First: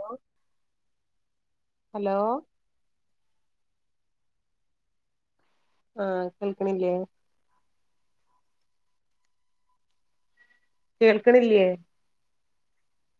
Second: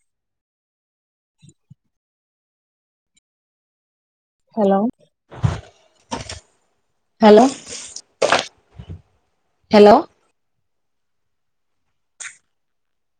Hello hello hello ആഹ് കേൾക്കണില്ലേ hello hello കേൾക്കണില്ലേ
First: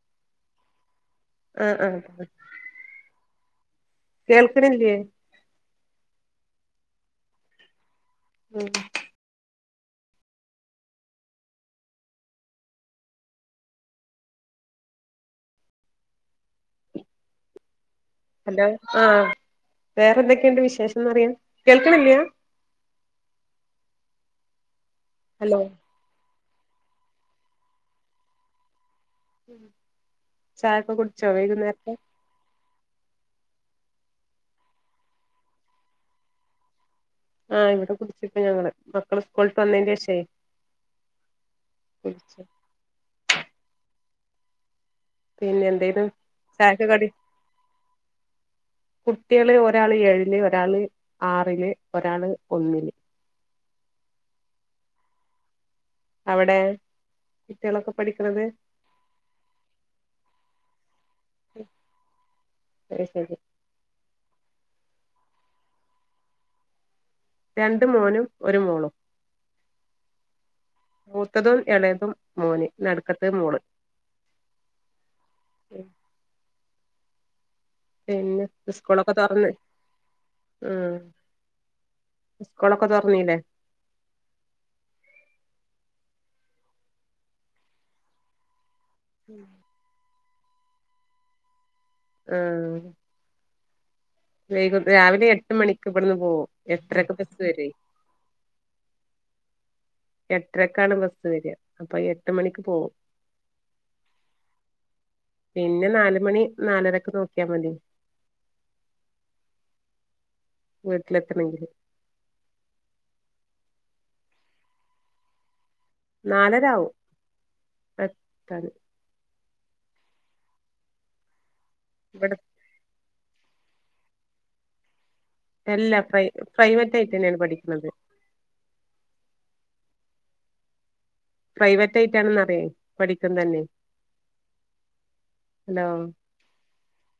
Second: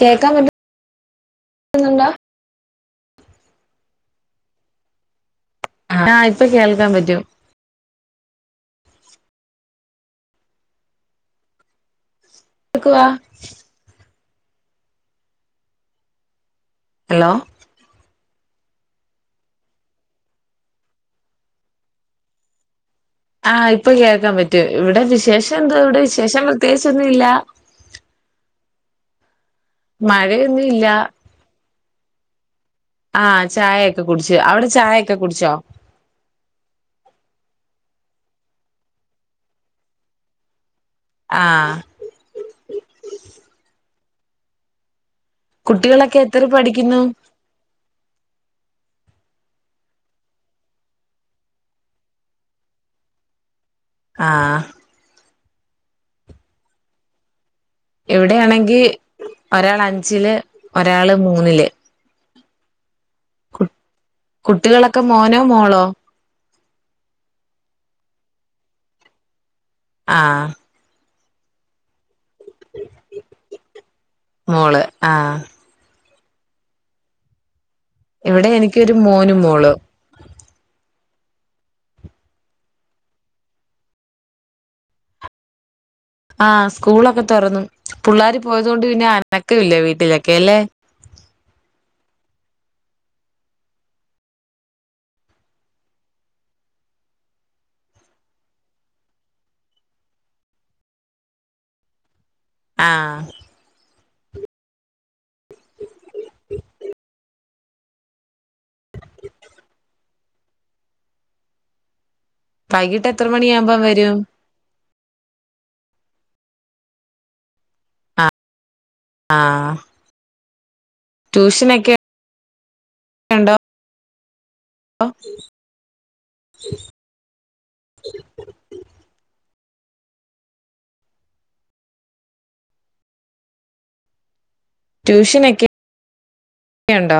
കേൾക്കാൻ [unintelligible] ആഹ് ആഹ് കേൾക്കിണ്ല്ലേ ആഹ് ഇപ്പൊ കേൾക്കാൻ പറ്റും ഉം എടുക്കുവാ ഹലോ ഹലോ ആഹ് വേറെ എന്തൊക്കെയുണ്ട് വിശേഷന്നറിയാൻ കേൾക്കണില്ല ആഹ് ഇപ്പൊ കേൾക്കാൻ പറ്റൂ ഇവിടെ വിശേഷം ഹലോ എന്തോ ഇവിടെ വിശേഷം പ്രത്യേകിച്ചൊന്നും ഇല്ല മഴയൊന്നും ഇല്ല ചായൊക്കെ കുടിച്ചോ വൈകുന്നേരത്തെ? ആഹ് ചായയൊക്കെ കുടിച്ചു അവിടെ ചായയൊക്കെ കുടിച്ചോ? ആഹ് ഇവിടെ കുടിച്ചിപ്പ ഞങ്ങള് മക്കള് സ്കൂൾട്ട് വന്നേൻ്റേഷേ. ആഹ് കുടിച്ചോ? പിന്നെന്തെയ്‌ന് കുട്ടികളൊക്കെ എത്ര ചായക്ക് പഠിക്കുന്നു കടി? കുട്ടിയാള് ഒരാള് ഏഴില് ഒരാള് ആറില് ഒരാള് ഒന്നില്. ആഹ് അവടെ? കട്ടിയാളൊക്കെ എവിടാണെങ്കി ഒരാള് അഞ്ചില് ഒരാള് മൂന്നില്. അയ് ശരി. കു കുട്ടികളൊക്കെ മോനോ മോളോ? രണ്ട് മോനും ഒരു മോളും. ആഹ് മൂത്തതും എളേതും മോന് നട്ക്കത്ത മോള്. മോള് ആഹ്. പിന്നെ ഇവിടെ എനിക്കൊരു സ്കൂളൊക്കെ മോനും തൊറ്ന്ന്. മോളും ഉം സ്കൂളൊക്കെ തൊറ്ന്നീല്ലേ? ആഹ് സ്കൂളൊക്കെ തൊറന്നു പുള്ളാര് പോയതോണ്ട് പിന്നെ അനക്ക ഇല്ല വീട്ടിലൊക്കെല്ലേ? മ്മ് വൈകു രാവിലെ എട്ട് മണിക്ക് ഇവിടുന്ന് പോവും. എട്ട്രക്ക് ബസ് വരോ. എട്ടരക്കാണ് ബസ്സ് വര. അപ്പൊ എട്ട് മണി ആഹ് പിന്നെ നാല് മണി നാലരക്ക് നോക്കിയാ മതി. വീട്ടിലെത്തണെങ്കില്. വൈകിട്ടെത്ര മണിയാവുമ്പം വരും? നാലരാവും എ ത്താന്. ആഹ് ട്യൂഷനെക്കെ ഇവടെ പ്പം എല്ല പ്രൈ പ്രൈവറ്റായിട്ടെന്നേണ് പഠിക്ക്ണത്. പ്രൈവറ്റായിട്ടാണന്നറിയെ പഠിക്കുന്നന്നെ. ട്യൂഷനൊക്കെ യുണ്ടോ?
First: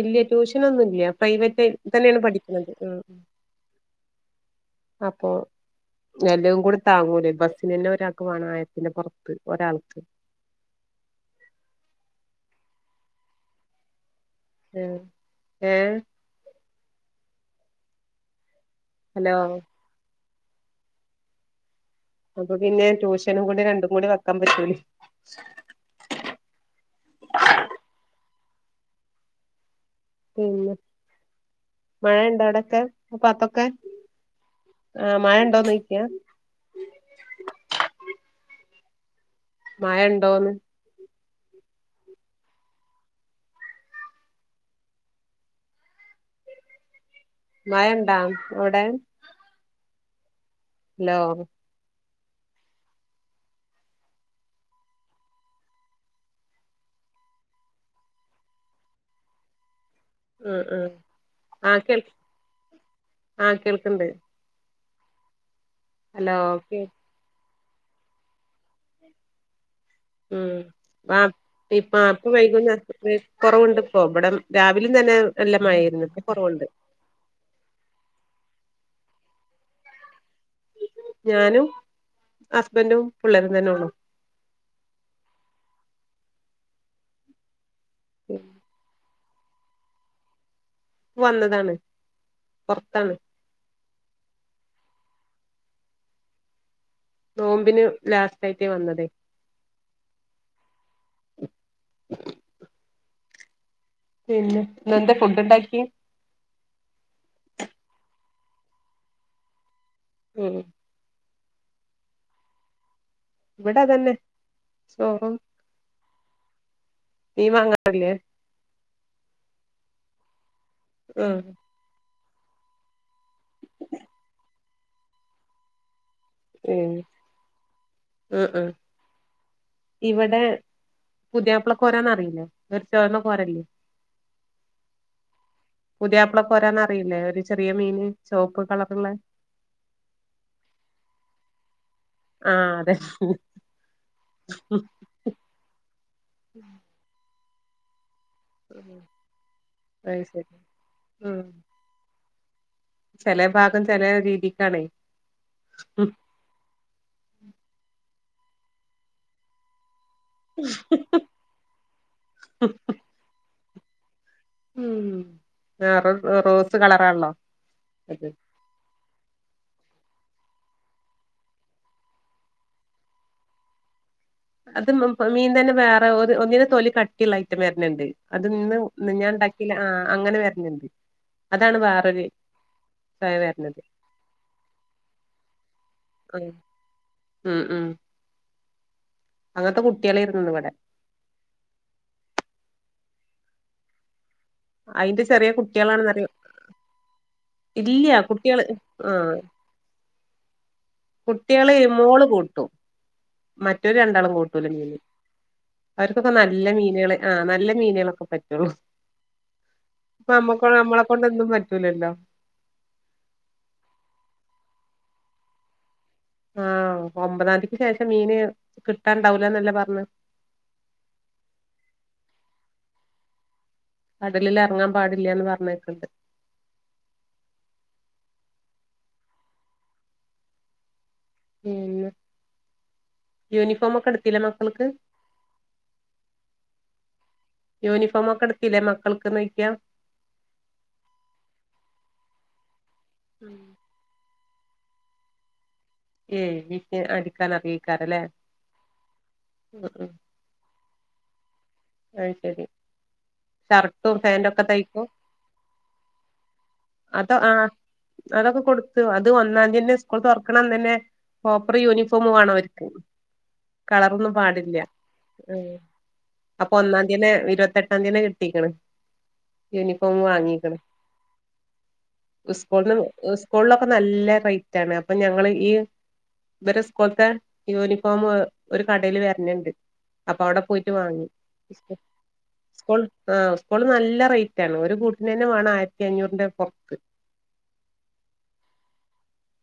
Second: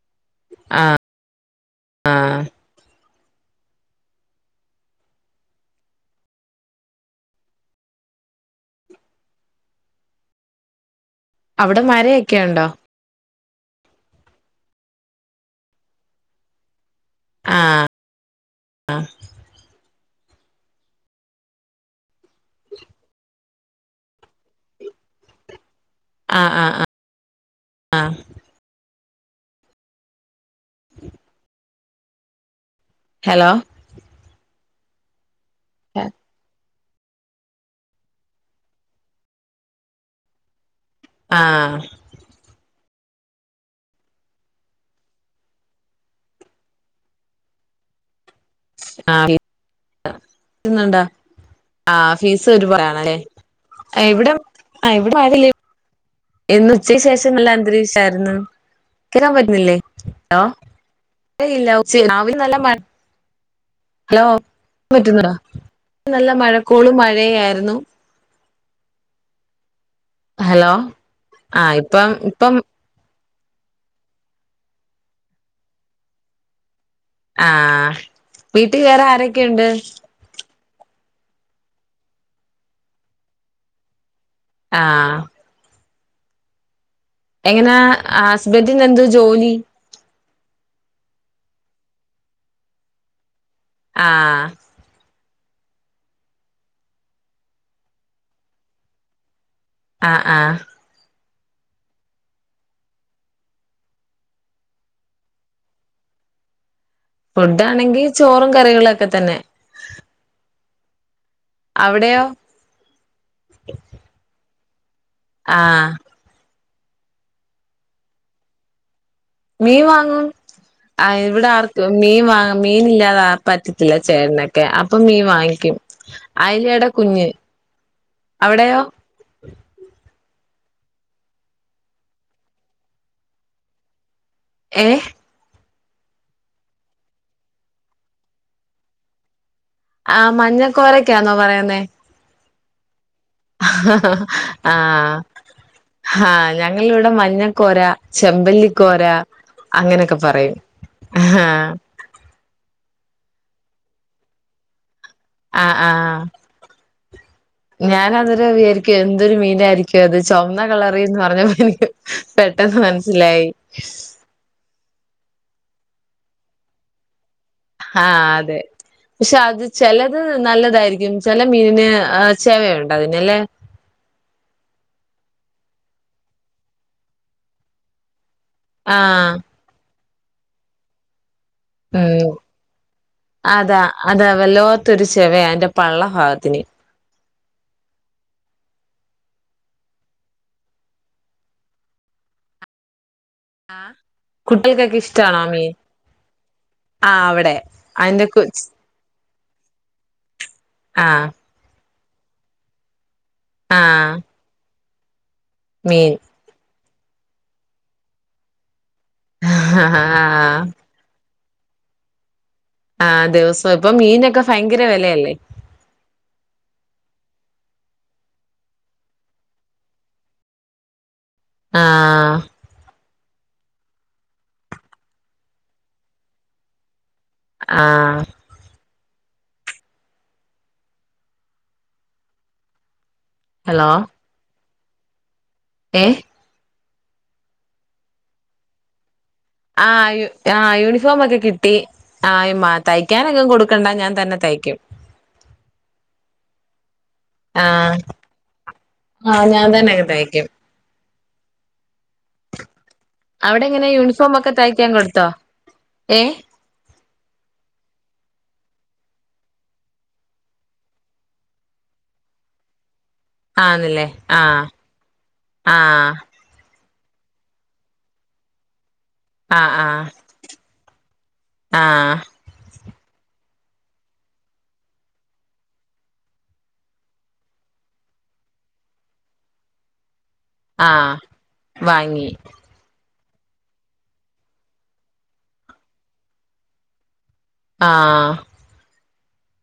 ഇല്ല ആഹ് ട്യൂഷനൊന്നുല്ല പ്രൈവറ്റായിട്ട് തന്നേണ് ആഹ് പഠിക്ക്ണത് ആഹ്. ആപ്പോ എല്ലവു കൂടി താങ്ങൂലേ ബസ്സിനെന്നെ ഒരാക്ക് വാണം ആയിരത്തിന്റെ പൊറത്ത് ഒരാൾക്ക്. അവിടെ മഴയൊക്കെയുണ്ടോ? അ് ഏഹ് ആഹ് അ ഹലോ അപ്പൊ പിന്നെ ട്യൂഷനും കൂടി രണ്ടും കൂടി വെക്കാൻ പറ്റൂലേ. ആഹ് ആഹ് ആഹ് ആഹ് പിന്നെ മഴണ്ടവ്ടൊക്കെ ഹലോ ആപ്പാത്തൊക്കെ? ആഹ് മഴ ഉണ്ടോന്നോയിക്കാ? മയണ്ടോന്ന്. ആഹ് മയണ്ട അവ്ടെ? ന്ന്ണ്ടാ ഹലോ ആഹ് ഫീസ് ഒരുപയാണ്ല്ലേ ഇവിടെ ഇവിടെ മ ഇന്ന് ഉച്ചക്ക് ശേഷം നല്ല അന്തരീക്ഷായിരുന്നു കേക്കാൻ പറ്റുന്നില്ലേ ഹലോ ഉം ഉം ഏയ് ഇല്ല ആ ഉച്ചെ കേൾ രാവിലെ നല്ല മഴ ആ കേൾക്കണ്ട് ഹലോ പറ്റുന്ന ടാ ന്ന് നല്ല ഹലോ മഴക്കോളും മഴയായിരുന്നു ഉം ഹലോ ആഹ് ഇപ്പം ഇപ്പക്ക് ഇപ്പം വൈകുന്നര്ച്ചിട്ട് കുറവുണ്ട്പ്പൊ ഇവിടെ രാവിലിം തന്നെ നല്ല മഴയായിരുന്നു ഇപ്പ കുറവ്ണ്ട് ആഹ് വീട്ടി വേറെ ആരൊക്കെണ്ട് ഞാനും ഹസ്ബൻറും പിള്ളേരും തന്നെള്ളു ആഹ് എങ്ങനെ ഹസ്ബൻ്റിന് എന്ത ജോലി പ്പോ വന്നതാണ് പൊറത്താണ് ആഹ് നോമ്പിന് ലാസ്റ്റയിട്ട് വന്നതേയ്നു ആഹ് ആഹ് പിന്നെ ഇന്നേന്തെ ഫുഡ്ണ്ടാക്കി ഫുഡ്‌ ആണെങ്കി ചോറും കറികളും ഒക്കെ തന്നെ ഉം അവിടെയോ ഇവിടെ അതന്നെ ചോറും ആഹ് മീൻ വാങ്ങാറില്ലേ മീൻ വാങ്ങും അയ് ആഹ് ഇവിടെ ആർ ക്കും മീൻ വാ മീൻ ഇല്ലാതെ പറ്റത്തില്ല ചേടനൊക്കെ അപ്പൊ മീൻ വാങ്ങിക്കും അയലടെ കുഞ്ഞ് ആഹ് ആഹ് അവിടെയോ ഇവടെ പുതിയപ്പള കോരന്ന്റിയില്ലെ ഒരു ച്ചോന്ന കോരല്ലേ ഏഹ് പുതിയയാപ്പള കോരാന്നറിയില്ലേ ഒരു ചെറിയ മീന് ചോപ്പ് കളറുള്ള ആഹ് മഞ്ഞക്കോരക്കാന്നോ പറയുന്നേ ആഹ് അതെ ആഹ് ആഹ് ഞങ്ങളിവിടെ മഞ്ഞക്കോര ചെമ്പല്ലിക്കോര അങ്ങനെയൊക്കെ അത് ശരി പറയും ഉം ആഹ് ചെല ഭാഗം ചെല രീതിക്കാണേ ആഹ് ആഹ് ഞാൻ അതരെ വിചാരിക്കും എന്തൊരു മീനായിരിക് ത് ചൊവന്ന കളറിന്ന് പറഞ്ഞപ്പോ എനിക്ക് പെട്ടെന്ന് മനസ്സിലായി ഉം വേറ റോസ് കളറാള്ളോ ആഹ് അതെ പക്ഷെ അത് ചെലത് നല്ലതായിരിക്കും ചെല മീനിന് ചെവയുണ്ട് അതിന് ല്ലേ അത് മീൻ തന്നെ വേറെഒ ഒന്നിന് തൊലി കട്ടിള്ള ഐറ്റം വെര്ന്ണ്ട് അത് ന്ന് ആഹ് മിനിഞ്ഞാന്ന് ണ്ടാക്കീല് ആഹ് അങ്ങനെ വരണ് ണ്ട് ഉം അതാ വരണത് അതാ വല്ലോത്തൊരു ചെവയാ അയ്ന്റെ ഉം പള്ളഫാഗത്തിന് ഉം ഉം അങ്ങനത്തെ കുട്ടിയാളെയിരുന്നു ഇന്ന് വ്ടെ ആഹ് കുട്ടികൾക്കൊക്കെ അയ്ന്റെ ഇഷ്ടാണോ ആ ചെറ്യേ മീൻ കുട്ടികളാണ്ന്നറിയ ആഹ് അവിടെ ഇല്ല്യ അയിന്റെ കൊച്ച് കുട്ടിയാള് ആഹ് ആഹ് ട്ടിയാളേ മോള് കൂട്ടും മറ്റോര് ആഹ് രണ്ടാളും കൂട്ടൂല മീൻ മീൻ അവര്ക്കൊക്കെ നല്ല മീന്യള് ആഹ് നല്ല മീനളൊക്ക പറ്റോള്ളു ആഹ് ഇപ്പോ നമ്മക്കോ നമ്മളെ കൊണ്ടൊന്നും പറ്റൂല്ലല്ലോ ആഹ് ദിവസോം ഇപ്പൊ മീനെക്കെ ഫയങ്കര വെലയല്ലേ ആഹ് ഒമ്പതാന്തിക്ക് ശേഷം മീന് കിട്ടാണ്ടാവൂലാന്നല്ലേ പറഞ്ഞേ ആഹ് കടലില് എറങ്ങാൻ പാടില്ല്യാന്ന് പറഞ്ഞേക്ക്ണ്ട് ആഹ് പിന്നെ ഹലോ യൂനിഫോമൊക്കെ ഇട്ത്തിലെ മക്കൾക്ക് ഏഹ് യൂനിഫോമൊക്കെ എട്‌ത്തിലെ മക്കൾക്ക്ന്നോയിക്കാ ആഹ് യൂ ആഹ് യൂണിഫോമൊക്കെ കിട്ടി ആയമ്മാ തയ്ക്കാനെങ്ങും കൊട്ക്കണ്ട ഞാൻ തന്നെ തയ്ക്കും ഏനിക്ക് ആഹ് അടിക്കാനറിയേക്കാരല്ലേ ആഹ് ഞാൻ ഉം തന്നെയൊക്കെ ഉം തയ്ക്കും അഹ് ശരി അവിടെ എങ്ങനെ ഷർട്ടും യൂണിഫോം ഒക്കെ ഫേന്റൊക്കെ തയ്ക്കാൻ തയ്ക്കും കൊടുത്തോ ഏഹ് അതോ ആഹ് അതൊക്കെ കൊട്ത്ത് അത് ഒന്നാന്തിയന്നെ സ്ക്കൂള് തൊറ്ക്ക്ണ അന്നന്നേ പ്രോപ്പർ യൂണിഫോമ് വാണം ഓര്ക്ക് ആന്നല്ലേ കളറൊന്നും ആഹ് പാടില്ല ഉം ആഹ് അപ്പൊ ഒന്നാന്തിയന്നെ ഇരുവത്തെട്ടാന്തിയെന്നെ കിട്ടീക്ക്ണ് ആഹ് ആഹ് യൂനിഫോമ് വാങ്ങീക്ക്ണ് ആഹ് സ്കൂള് സ്ക്കൂള്ലൊക്കെ നല്ല റൈറ്റാണ് അപ്പം ഞങ്ങള് ഇ വരെ സ്കൂള്ത്തെ യൂനിഫോമ് ഒരു കടേല് വര്ന്ണ്ട് അപ്പൊ അവടെ പോയിട്ട് ആഹ് വാങ്ങി വാങ്ങി ഇപ്പോൾ ആഹ് ഇപ്പളും നല്ല റൈറ്റാണ് ഒരു കൂട്ട്നന്നെ വാണം ആയിരത്തിയഞ്ഞൂറ്ന്റെ പൊറത്ത് ആഹ്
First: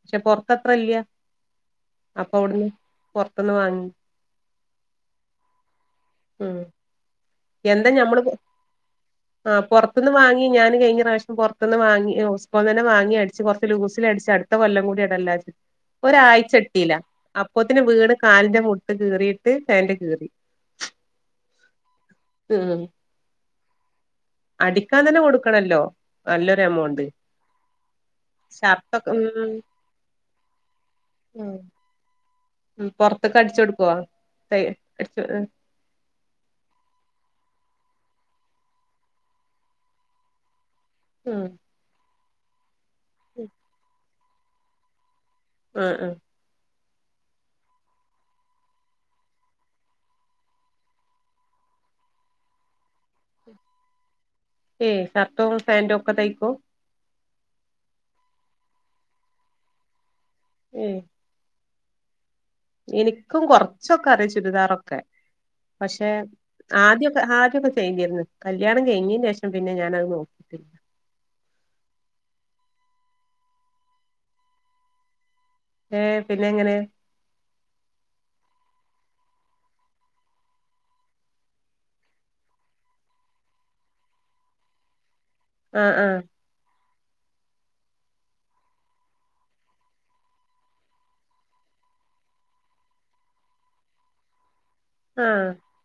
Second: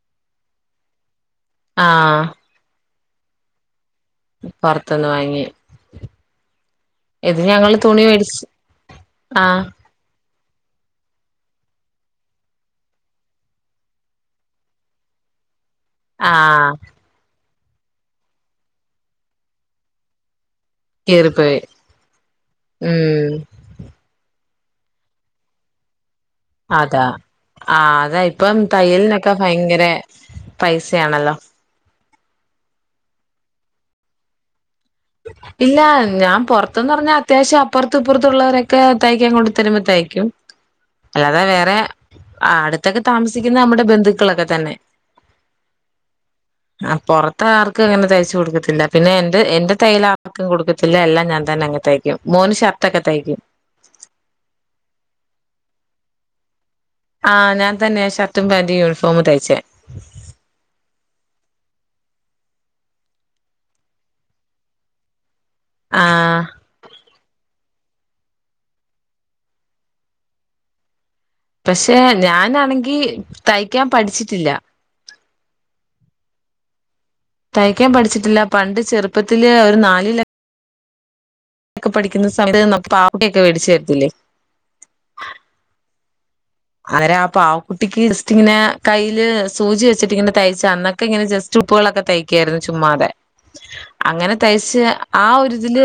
പക്ഷേ പൊറത്ത അത്രയില്ല്യാ ആഹ് അപ്പം അവട്ന്ന് പൊറത്ത്ന്ന് വാങ്ങി പൊറത്ത്ന്ന് വാങ്ങി ഉം ഇത് ഞങ്ങള് എന്താ തുണി ഞമ്മള്പ്പ് മേടിച്ച് ആഹ് പൊറ ത്ത്ന്ന് വാങ്ങി ഞാന് കഴിഞ്ഞ പ്രാവശ്യം പൊറത്ത്ന്ന് വാങ്ങി സ്ക്കൂള്ന്നന്നെ വാങ്ങി അടിച്ച് കൊറച്ച് ലൂസില് അടിച്ച് അട്ത്ത കൊല്ലക്കൂടി ഇടല്ലോച്ച് ഒരാഴ്ച ആഹ് ഇട്ടീല്ല അപ്പോത്തിന് വീണ് കാലിന്റെ മുട്ട് കീറീട്ട് ഫേന്റ് കീറി കീറി പോയി ഉം അടിക്കാനെന്ന കൊട്ക്കണല്ലോ അതാ ആഹ് അതെ ഇപ്പം ഷർട്ടൊക്കെ തയ്യല്നെക്കെ ഉം ഭയങ്കര പൈസയാണല്ലോ ഉം പൊറത്ത്ക്കടിച്ചൊട്ക്കോ തയെ അടിച്ച് ആഹ് ഇല്ല ഞാൻ പൊറത്ത്ന്ന് പറിഞ്ഞാ അത്യാവശ്യം അപ്പോറ്ത്തും ഇപ്പോറ്ത്തും ഇള്ളവരൊക്കെ തയ്ക്കാ കൊണ്ട് തരുമ്പോ തയ്ക്കും ഉം അല്ലാതെ വേറെ ആഹ് അട്ത്തൊക്കെ താമസിക്കിന്ന ഞമ്മളെ ബന്ധുക്കളെക്കെ തന്നെ ആഹ് ആഹ് ആഹ് പൊറത്താർക്കും അങ്ങനെ തയ്ച്ചു കൊടുക്കത്തില്ല പിന്നെ എന്റെ എന്റെ തയ്യലാർക്കും കൊടുക്കത്തില്ല എല്ലാം ഞാൻ തന്നെയങ്ങ് തയ്ക്കും മോന് ഷർട്ടൊക്കെ തയ്ക്കും ഏഹ് ഷർട്ടും ഫേന്റൊക്കെ തയ്ക്കും ആഹ് ഞാൻ തന്നേ ഷർട്ടും പേന്റും യൂണിഫോമ് തയ്ച്ചേ ഏഹ് ഇനിക്കും കൊറച്ചൊക്കെ അറിയാ ചുരിദാറൊക്കെ ആ പക്ഷേ ആദ്യൊക്കെ ആദ്യൊക്കെ ചെയ്തീര്ന്ന് കല്ല്യാണം കഴിഞ്ഞേന്റേഷം പിന്നെ ഞാനത് നോ പക്ഷേ ഞാനാണെങ്കി തയ്ക്കാന് പഠിച്ചിട്ടില്ല ഏഹ് പിന്നെ എങ്ങനെ തയ്ക്കാൻ പഠിച്ചിട്ടില്ല പണ്ട് ചെറുപ്പത്തില് നാല് ക്കെ പഠിക്കുന്ന സമയത്ത് പാവാടയൊക്കെ വേടിച് തരില്ലേ ആഹ് ആഹ് ആരാ പാവക്കുട്ടിക്ക് ജസ്റ്റ്ങ്ങനെ കയ്ല് സൂചിവെച്ചിട്ട് തയ്ച്ചന്ന് ഇങ്ങനെ ജെസ്റ്റ് ഉപ്പുവെളൊക്കെ തയ്ക്കായിരുന്നു ചുമ്മാതെ അങ്ങനെ തയ്ച്ച് ആഹ് ഒരിതില്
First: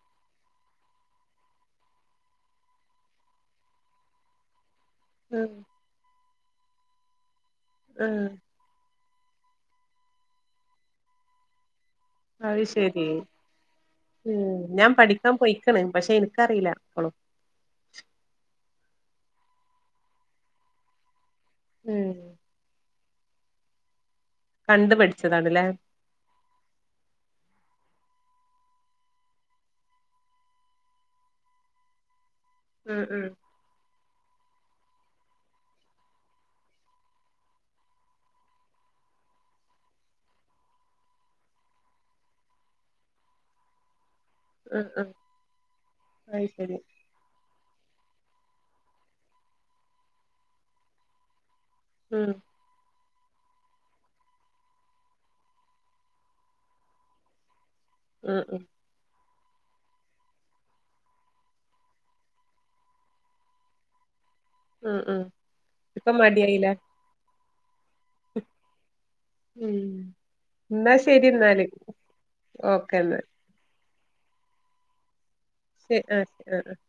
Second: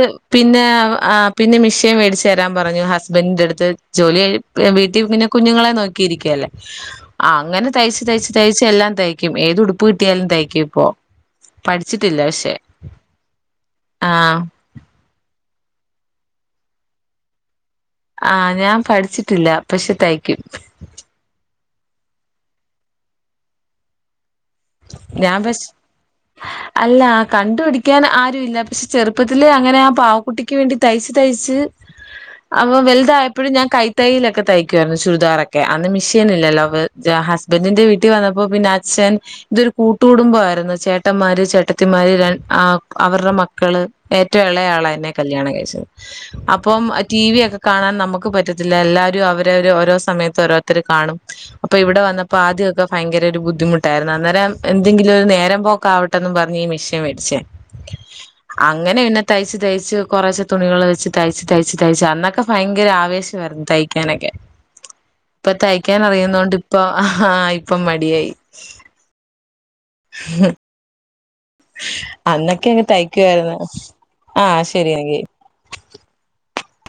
പിന്നെ മെഷീൻ വെടിച്ച് തരാൻ പറഞ്ഞു ഹസ്ന്റിന്റെടുത്ത് ജോലിയായി വീട്ടില് ഇര് ഉം കുഞ്ഞുങ്ങളെ നോക്കിയിരിക്കല്ലേ ആഹ് അങ്ങനെ തയ്ച്ച് ആഹ് തയ്ച്ച് തയ്ച്ച് പ്പെ എല്ലാം തയ്ക്കും ഏത് ഉടുപ്പ് കിട്ടിയാലും തയ്ക്കും ഇപ്പോ പഠിച്ചിട്ടില്ല പക്ഷെ അത് ശെരി ആഹ് ഉം ഞാൻ പഠിക്കാൻ പോയിക്ണ് പക്ഷെ എനിക്കറില്ല ഇപ്പളും ആഹ് ഞാൻ പഠിച്ചിട്ടില്ല പക്ഷെ തയ്ക്കും [unintelligible] കണ്ട് ഞാൻ പഠിച്ചതാണ്ല്ലേ പഷ് അല്ല കണ്ടുപഠിക്കാൻ ആരും ഇല്ല പക്ഷെ ചെറുപ്പത്തില് അങ്ങനെ ആഹ് പാവക്കുട്ടിക്ക് വേണ്ടി തയ്ച്ച്‌ തയ്ച്ച് അപ്പ ഉം ഉം വെൽതായപ്പഴും ഞാൻ കയ് തേയ്ലൊക്കെ തയ്ക്കുവായിരുന്നു ചുരിദാറൊക്കെ അന്ന് മെഷീനില്ലല്ലോ ഹസ്ബന്റിന്റെ വീട്ടിൽ വന്നപ്പോ പിന്നെ ഛൻ ഇതൊരു കൂട്ടുകടുംബ ആയിരുന്നു ചേട്ടന്മാര്, ചേട്ടത്തിമാര്, രൻ ആഹ് അവരുടെ മക്കള് ഏറ്റവും എളയ ഉം ആളാ എന്നെ ഉം കല്യാണം കഴിച്ചത് അത് ശരി അപ്പം ടിവി ഒക്കെ കാണാൻ നമ്മക്ക് പറ്റത്തില്ല എല്ലാരും അവര് അവര് ഓരോ സമയത്ത് ഓരോരുത്തർ കാണും അപ്പൊ ഇവിടെ ഉം വന്നപ്പോ ആദ്യക്കെ ഭയങ്കര ഒരു ബുദ്ധിമുട്ടായിരുന്നു അന്നേരം എന്തെങ്കില് ഒരു നേരം പോകാവട്ടെന്ന് പർഞ് ഈ മിഷിൻ മേടിച്ചെ ഉം ഉം അങ്ങ അങ്ങനെണ് തയ്ച്ച് തയ്ച്ച് കോറച്ച്‌ തുണികള് വെച്ച് തയ്ച്ച് തയ്ച്ച് തയ്ച്ച്‌ അന്നൊക്കെ ഭയങ്കര ആവേശായിരുന്നു തയ് ക്കാനൊക്കെ ഉം ഉം ഇപ്പ തയ്ക്കാൻ ഇപ്പൊ അറിയുന്നൊണ്ട് മടിയായില്ലേ ഇപ്പ ആഹ് ഇപ്പൊ മടിയായി ഉം ഹ ഇന്നാ ശെരിന്നാ അന്നൊക്കെ അങ്ങ് തയ്ക്കായിരുന്നു ആഹ് ശെരി എന്നാ [unintelligible]